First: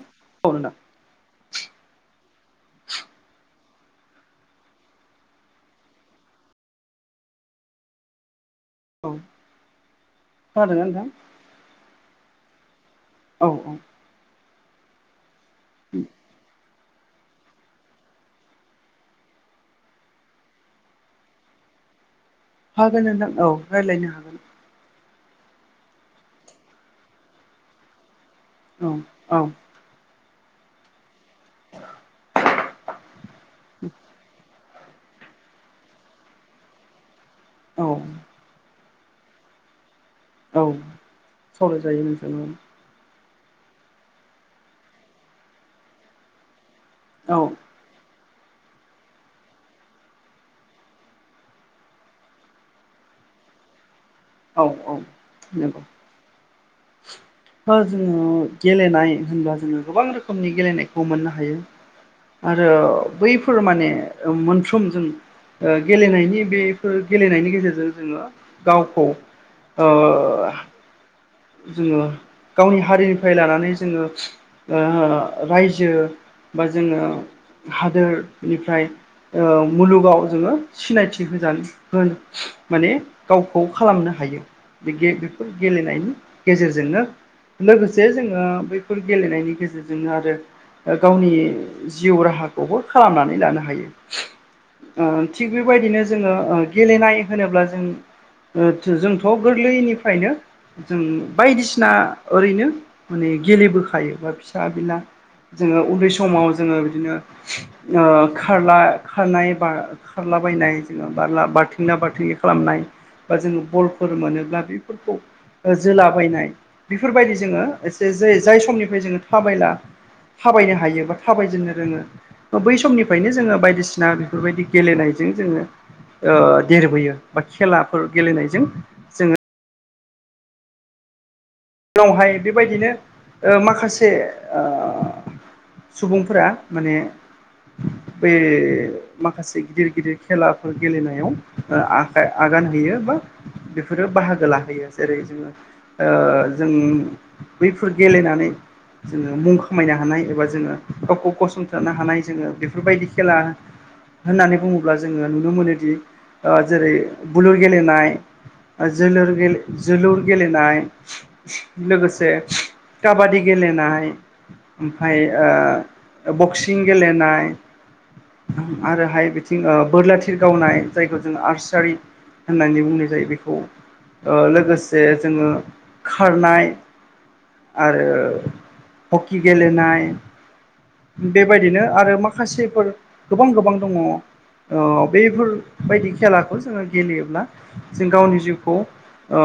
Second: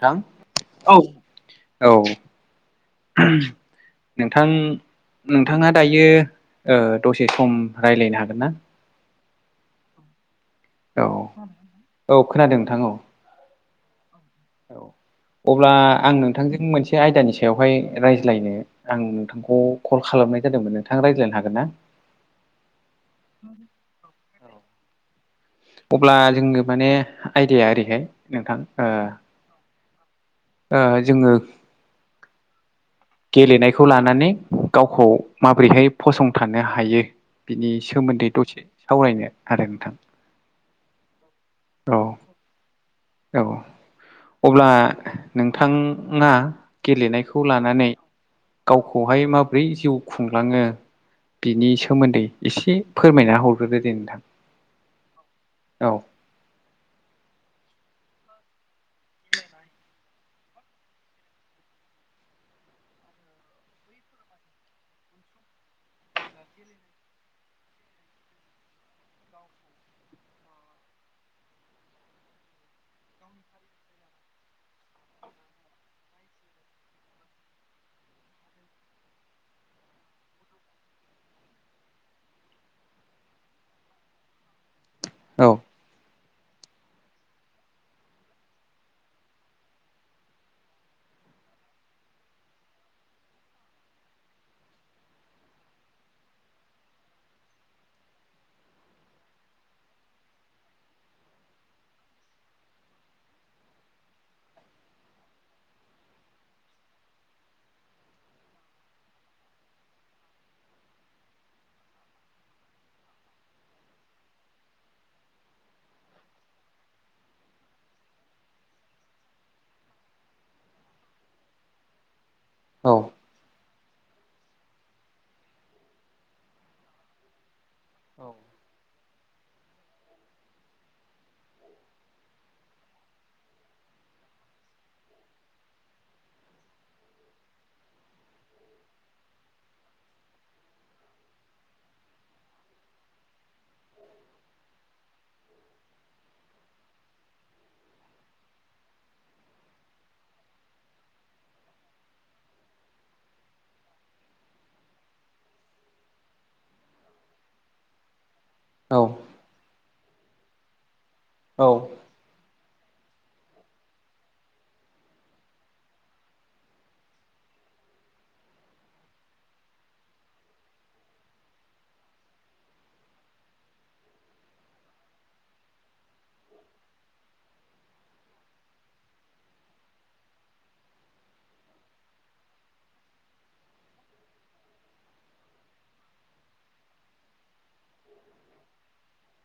थां औ नोंथां। औ औ। नोंथां नोंथाङा दायो ओ दसे सम रायलायनो हागोन ना? औ खोनादोंना नोंथां औ औ खोनादों नोंथां औ औ औ औ अब्ला आं नोंथांजों मोनसे [unintelligible] आयदानि सायावहाय रायज्लायनो आं नोंथांखौ कल खालामनाय जादोंमोन नोंथां रायज्लायनो हागोन ना? हागोन नोंथां औ रायलायनो हागोन अब्ला जोंनो माने आइदाया ओरैहाय नोंथां ओ औ ओ जोङो गेलेनायखौ लानानै गावखौ माबोरैहाय फसंथानो हायो? बिनि औ सोमोन्दै दसे सावरायनो आरो नोंथां औ सावरायजायो नोंथां औ औ अब्ला नोंथाङा औ गेलेनायखौ लानानै गावखौहाय माब्रै जिउ खुंलाङो बिनि सोमोन्दै एसे फोरमायना हरग्रोदो दे नोंथां औ औ नोंगौ औ ओ जोङो गेलेनाय होनबा जोङो गोबां रोखोमनि गेलेनायखौ मोननो हायो। आरो बैफोर माने मोनफ्रोम जों ओ गेलेनायनि बेफोर गेलेनायनि गेजेरजों जोङो गावखौ ओ जोङो गावनि हारिनिफ्राय लानानै जोङो ओ रायजो बा जोङो हादोरनिफ्राय ओ मुलुगाव जोङो सिनायथि होजानो मोन माने गावखौ खालामनो हायो बे औ बेफोर गेलेनायनि गेजेरजोंनो लोगोसे जोङो बैफोर गेलेनायनि गेजेरजोंनो आरो गावनि जिउ राहाखौ हर खालामनानै लानो हायो। ओ थिग बेबायदिनो जोङो ओ गेलेनाय होनोब्ला जों ओ थो जोंथ' गोरलैनिफ्रायनो जों बायदिसिना ओरैनो माने गेलेबोखायो बा फिसा बिला जोङो उन्दै समाव जोङो बिदिनो ओ खारला-खारनाय बा खारलाबायनाय इदिनो बारला बारथिंला बारथिंलि खालामनाय बा जोङो बलफोर मोनोब्ला बैफोरखौ ओ जोलाबायनाय बेफोरबायदि जोङो एसे जै जाय समनिफ्राय जोङो थाबायला थाबायनो हायो बा थाबायजेननो रोङो। ओबै औ समनिफायनो जोङो बायदिसिना बेफोरबायदि गेलेनायजों जोङो ओ देरबोयो बा खेलाफोर औ गेलेनायजों जोङो बेवहाय बेबायदिनो ओ माखासे ओ सुबुंफोरा माने [inaudible] बे माखासे गिदिर गिदिर खेलाफोर गेलेनायाव ओ आखाइ आगान होयो बा बेफोरो बाहागो लाहैयो जेरै जोङो ओ जों बैफोर गेलेनानै जोङो मुं खामायनो हानाय एबा जोङो गावखौ फसंथानो हानाय जोङो बेफोरबायदि खेला होननानै बुङोब्ला जोङो नुनो मोनोदि ओ जेरै बुलुर गेलेनाय औ ओजोलुर गेले जोलुर गेलेनाय औ लोगोसे काबादि गेलेनाय ओमफाय ओ बक्सिं गेलेनाय आं आरोहाय बिथिं ओ बोरला थिर गावनाय जायखौ जों आर्सारि होननानै बुंनाय जायो। बेखौ ओ लोगोसे जोङो खारनाय आरो हकि गेलेनाय बेबायदिनो आरो माखासेफोर गोबां गोबां दङ'। ओ बेफोरबायदि खेलाखौ जोङो गेलेयोब्ला जों गावनि जिउखौ ओ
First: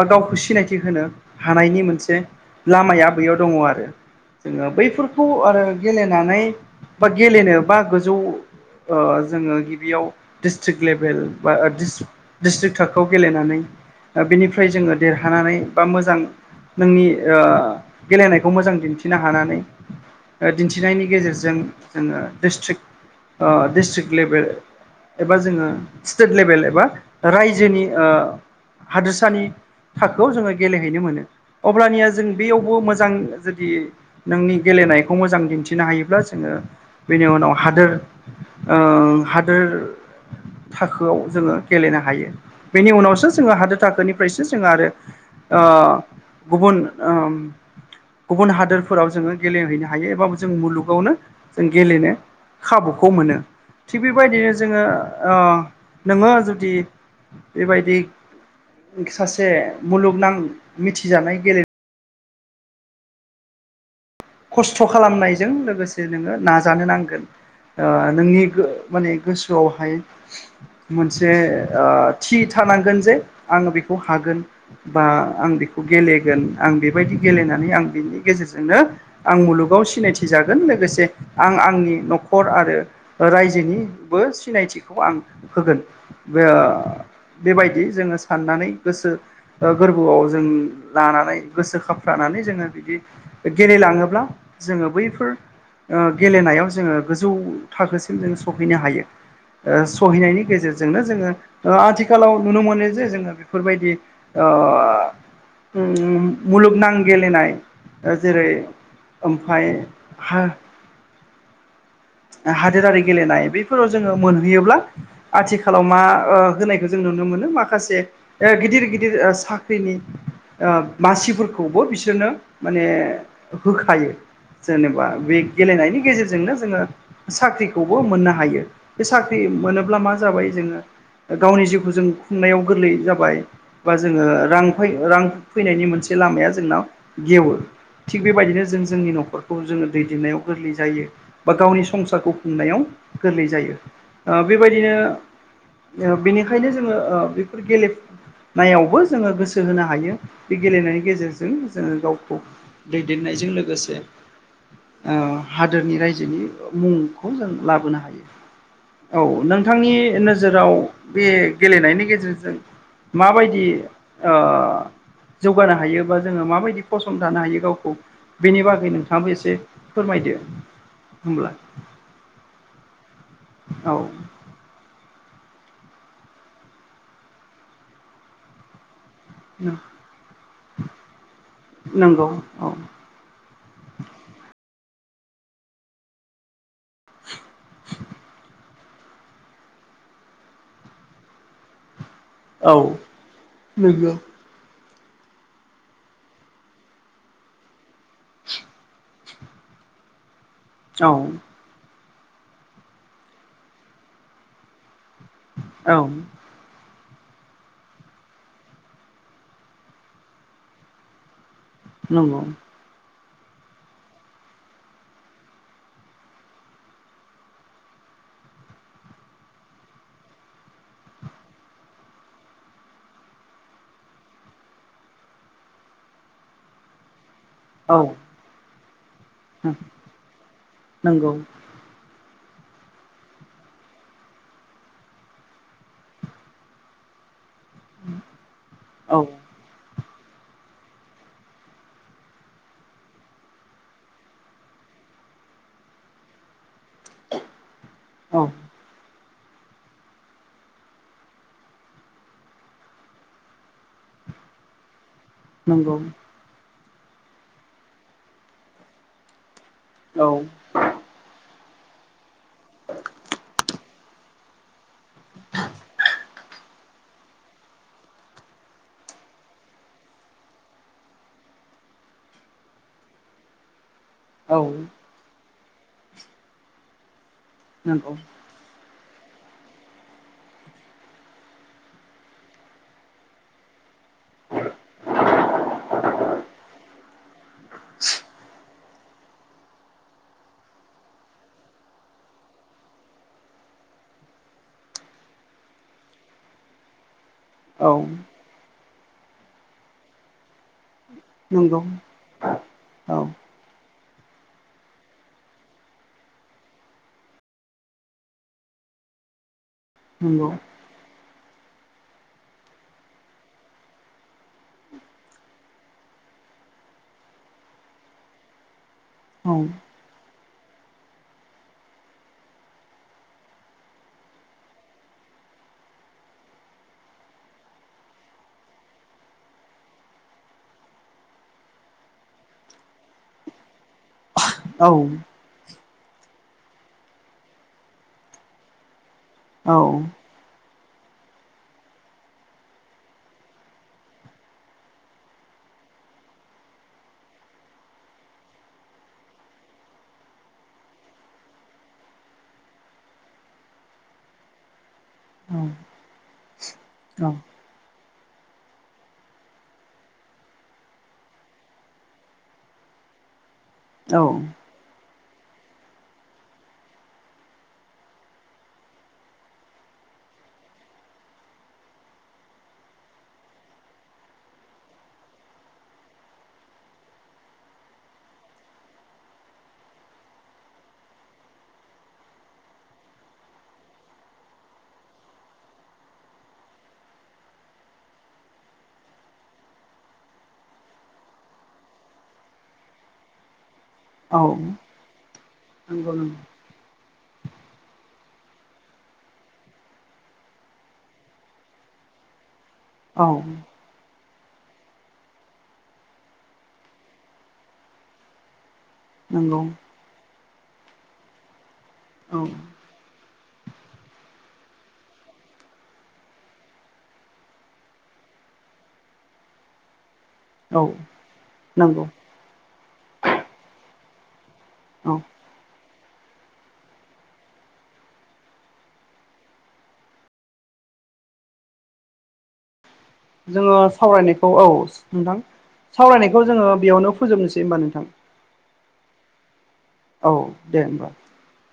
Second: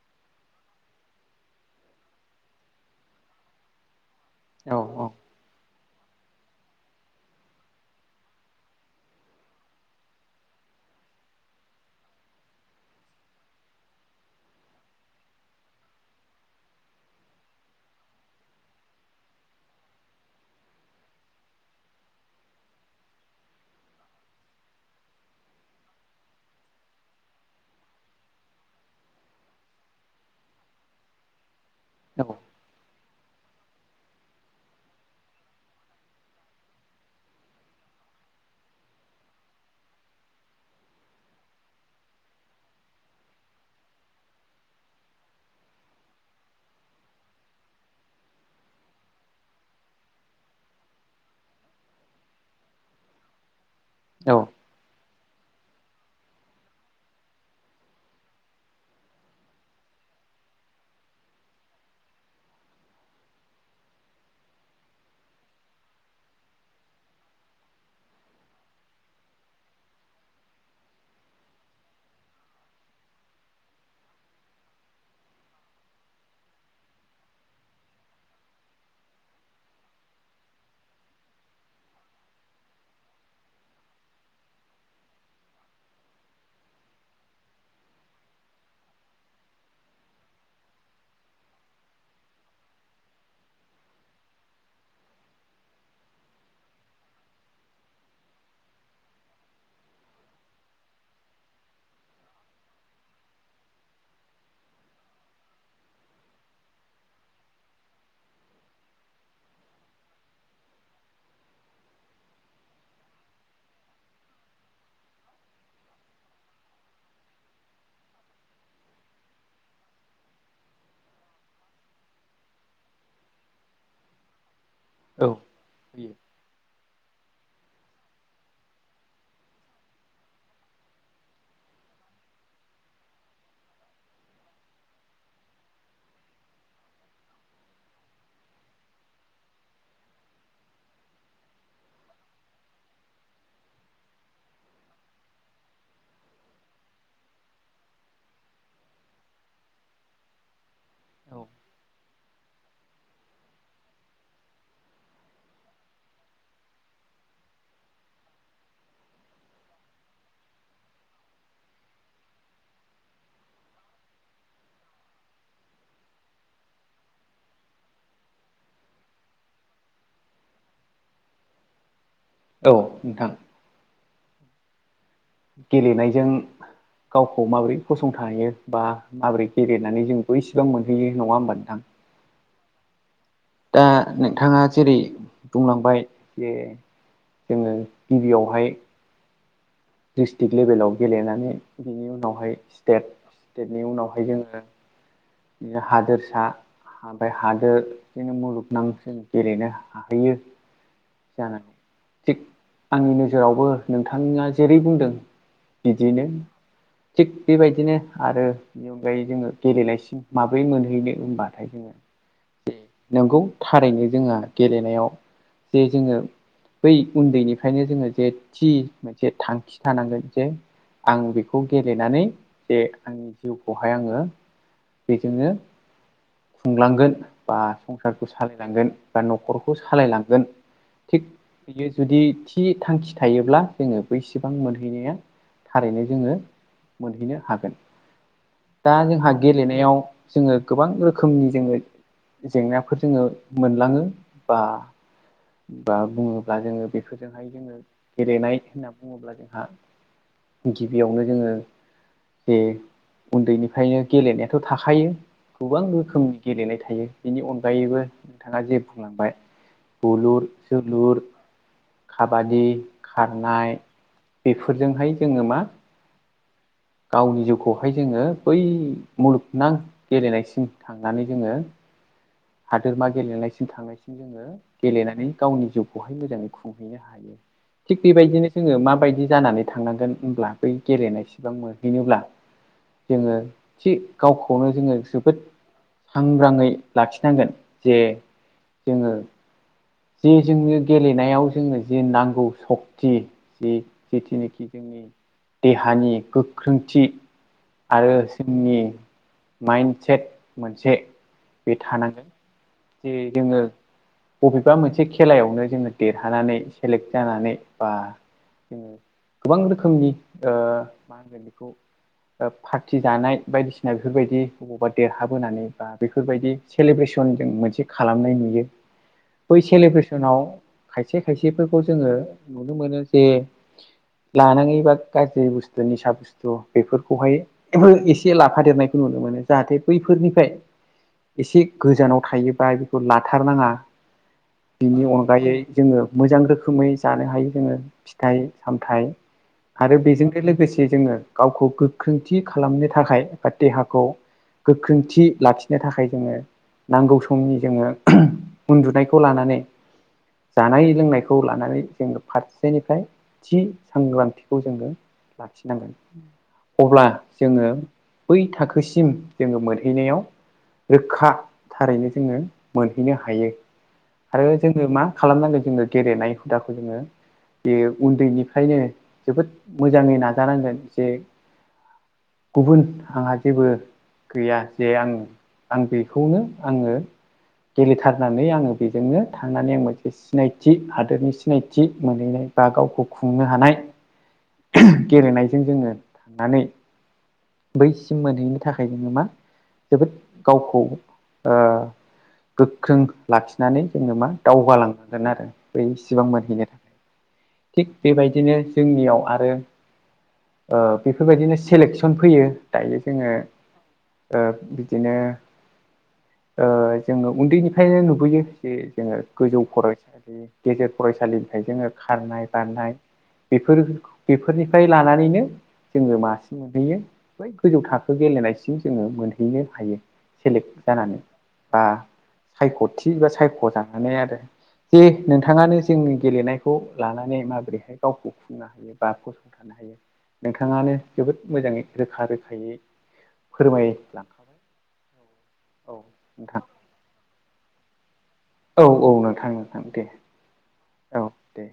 बा गावखौ सिनायथि होनो हानायनि मोनसे लामाया बेैयाव दङ' आरो जोङो औ बैफोरखौ आरो गेलेनानै बा गेलेनो बा गोजौ ओ जोङो गिबियाव डिस्ट्रिक लेभेल बा डिस डिस्ट्रिक थाखोआव गेलेनानै ओ बेनिफ्राय जोङो देरहानानै बा मोजां नोंनि ओ गेलेनायखौ मोजां दिन्थिनो हानानै ओ दिन्थिनायनि गेजेरजों जोङो स्ट्रिक्ट ओ डिस्ट्रिक्ट लेभेल एबा जोङो स्टेट लेभेल एबा रायजोनि ओ हादोरसानि थाखोआव जोङो गेलेहैनो मोनो। अब्लानिया औ जों बेयाव ब' मोजां जुदि नोंनि गेलेनायखौ मोजां दिन्थिनो हायोब्ला जोङो बेनि उनाव हादोर ओ हादोर थाखोआव जोङो गेलेनो हायो। बेनि उनावसो जोङो हादोर थाखोनिफायसो जोङो आरो ओ गुबुन ओम गुबुन हादोरफोराव जोङो गेलेहैनो हायो एबा जों मुलुगावनो जों गेलेनो खाबुखौ मोनो। थिग बेबायदिनो जोङो ओ नोङो जुदि बेबायदि सा से मुलुगनां मिथिजानाय गेले खस्थ' खालामनायजों लोगोसे नोङो नाजानो नांगोन। ओ नोंनि गो माने गोसोआवहाय मोनसे ओ थि थानांगोन जे आं बेखौ हागोन। बा आं बेखौ गेलेगोन आं बेबायदि गेलेनानै आं बिनि गेजेरजोंनो आं मुलुगाव सिनायथि जागोन लोगोसे आं आंनि न'खर आरो रायजोनिबो सिनायथिखौ आं होगोन बो बेबायदि जोङो साननानै गोसो ओ गोरबोआव जों लानानै गोसो खाफ्रानानै जोङो बिदि गेलेलां थाङोब्ला जोङो बैफोर ओ गेलेनायाव जोङो गोजौ थाखोसिम जों सफैनो हायो। ओ सहैनायनि गेजेरजोंनो जोङो ओ आथिखालाव नुनो मोनो जे जोङो बेफोरबायदि [unintelligible] मुलुगनां गेलेनाय जेरै ओमफाय हा हादोरारि गेलेनाय बेफोराव जोङो मोनहैयोब्ला आथिखालाव मा होनायखौ जों नुनो मोनो माखासे ओ गिदिर गिदिर साख्रिनि ओ मासिफोरखौबो बिसोरनो माने होखायो जेनेबा बे गेलेनायनि गेजेरजोंनो जोङो साख्रिखौबो मोननो हायो बे साख्रि मोनोब्ला मा जाबाय जोङो गावनि जिउखौ जों खुंनायाव गोरलै जाबाय बा जोङो रां रां फैनायनि मोनसे लामाया जोंनाव गेवो थिग बेबायदिनो जों जोंनि न'खरखौ जोङो दैदेननायाव गोरलै जायो बा गावनि संसारखौ खुंनायाव गोरलै जायो बेबायदिनो बेनिखायनो जोङो बेफोर गेले नाइआवबो जोङो गोसो होनो हायो बे गेलेनायनि औ गेजेरजों जोङो गावखौ दैदेननायजों लोगोसे हादोरनि रायजोनि मुंखौ जों लाबोनो हायो औ नोंथांनि नोजोराव बे गेलेनायनि गेजेरजों माबायदि जौगानो हायो बा जोङो माबायदि फसंथानो हायो गावखौ बेनि बागै नोंथाङाबो एसे फोरमायदो होनब्लाा औ नोंथां औ गेलेनायजों गावखौ माबोरै फसंथा हायो बा माबोरै गेलेनानै जोंबो इसिबां मोनहैयो नङा होनोमबा नोंथां नंगौ औ दा नोंथाङा जेरै बुंलांबाय जे जोङो गिबियावहाय दिडिस्ट्रिक लेभेलाव गेलेनानै बिनि उनावहाय औ स्टेट स्टेटनि नंगौ उनावहाय जोङो हादोरसा हाबाय हादोर बिदिनो मुलुगनां जों गेलेनो हाहैयो औ जानानै थेग आंनि नोजोरावबो नोंथाङा जेरै बुंदों औ बिदिनो थिग बेबायदिनो आरो नि अनगायै जोङो गेलेलायसिम माब्रै मोनहैनो होनबाथाय जोङो नंगौ नंगौ थारैनो जोंहा गेलेनायाव जे जोङो बै उन्दैनिफ्रायनो जोङो जे थि मोनसे थांखि थानांगोन जे आं बेखौ गेलेनानै जे आंनि जिउखौहाय आङो बेजोंनो खुंलांगोन बा औ संसारखौ सालायलांगोन बा न'खरखौ सालायलांगोन थिग नंगौ बियो जुदि थि थांखि थायोब्ला जोङो बैसेबां मोनहैनाया थारैनो जोङो मोनहैनो हागोन दा औ जोंहा गेलेनायाव जोङो गोबां रोखोमनि जोङो जेंनाफोर जोङो मोनलाङो बा बा बुङोब्ला जोङो बेफोरजोंहाय जोङो औ गेलेनाय होनना बुङोब्ला जोंहा गिबियावनो जोङो जे उन्दैनिफ्रायनो गेलेनायाथ' थाखायो गोबां नंगौ रोखोमनि गेलेनाय थायो बेनि अनगायैबो नोंथाङा जे बुंलांबाय औ बुलुर जोलुर खाबादि खारनाय बेफोरजोंहाय जोङो मा गावनि जिउखौहाय जोङो बै मुलुगनां गेलेनायसिम थांनानै जोङो हादोरमा गेलेनायसिम थांनायसिम जोङो औ गेलेनानै गावनि जिउखौहाय मोजाङै खुंहैनो हायो। थिग नंगौ बेबायदिनो जोङो माबायदि जानानै थांनांगोन होनब्ला बै गेलेनायसिबां मोनहैनोब्ला जोङो थि गावखौनो जोङो जोबोद सांग्राङै लाखि नांगोन जे जोङो जे जोंनो गेलेनायाव जोंङो जे नांगौ सकति जि [unintelligible] देहानि गोख्रोंथि औ आरो जोंनि माइन्डसेट मोनसे बे नंगौ थानांगोन औ जे जोङो एबा मोनसे खेलायावनो जोङो देरहानानै सेलेक्ट जानानै बा जोङो गोबां रोखोमनि नंगौ ओ मा होनगोन बेखौ ओ पार्टि जानाय बायदिसिना बेफोरबायदि बबावबा देरहाबोनानै बा बेफोरबायदि सेलेब्रेसन जों मोनसे खालामनाय नुयो। औ बै सेलेब्रेसनाव खायसे खायसेफोरखौ जोङो नुनो मोनो जे लानाङै बा गाज्रि बुस्थु निसा बुस्थु बेफोरखौहाय एसे लाफादेरनायखौ नुनो मोनो जाहाथे बैफोरनिफ्राय एसे गोजानाव थायोबा बेखौ लाथारनाङा। औ बिनि अनगायै जोङो मोजां रोखोमै जानो हायो जोङो फिथाइ सामथाइ औ आरो बेजोंनो लोगोसे जोङो गावखौ गोख्रोंथि खालामनो थाखाय बा देहाखौ गोख्रोंथि लाखिनो थाखाय जोङो नांगौ समनि जोङो उन्दुनायखौ खौ लानानै जानाय लोंनायखौ लानानै जों फारसेनिफ्राय थि सांग्रांथिखौ जोङो लाखिनांगोन। अब्ला जोङो बै थाखोसिम जोङो मोनहैनायाव रोखा थारैनो जोङो मोनहैनो हायो। औ आरो जोङो मा खालामनांगोन जोङो गेलेनाय हुदाखौ जोङो बे उन्दैनिफ्रायनो जोबोद मोजाङै नाजानांगोन जे गुबुन आंहा जेबो गैया जे आं आं बेखौनो आङो गेलेथारनानै आङो बेजोंनो थांनानै आं मोनसे सिनायथि हादोरनि सिनायथि मोनहैनाय बा गावखौ खुंनो हानाय गेलेनायजों जोङो थांनानै बैसिम मोनहैनो थाखाय जोङो मा जोबोद गावखौ ओ गोख्रों लाखिनानै जोङो मा औ दावगालांनांगोन आरो बै नंगौ सिबां मोनहैनो। थिग बेबायदिनो जोंनियाव आरो ओ बेफोरबायदिनो सेलेक्सन फैयो दायो जोङो ओ बिदिनो ओ जोङो उन्दैनिफ्रायनो नुबोयो जे जोङो नंगौ गोजौ फरायसालि गेजेर फरायसालिनिफ्राय जोङो औ खारनाय नंगौ बारनाय बेफोर बेफोरनिफ्राय लानानैनो जोङो मासि मोनहैयो बै गोजौ थाखो गेलेनायसिम जोङो मोनहैनो हायो। औ सेलेक्ट जानानै बा नंगौ सायख'थि बा सायख' जानानै आरो। औ [unintelligible] बिथाङानो जोंनि गेलेनायखौ लानानै माबोरैहाय गावखौ खुंनो हायो बा फसंथानो हायो। नोंथाङानो जोबोद मोजाङै रोखा रोखायै जोङो सावरायनायखौ फोरमायलांखाबाय औ नोंथां औ सावरायनायखौ नोंथां जोङो बेयावनो फोजोबनोसै होमबा नोंथां? औ औ नोंथां नोंथां दे औ दे होमबा औ दे।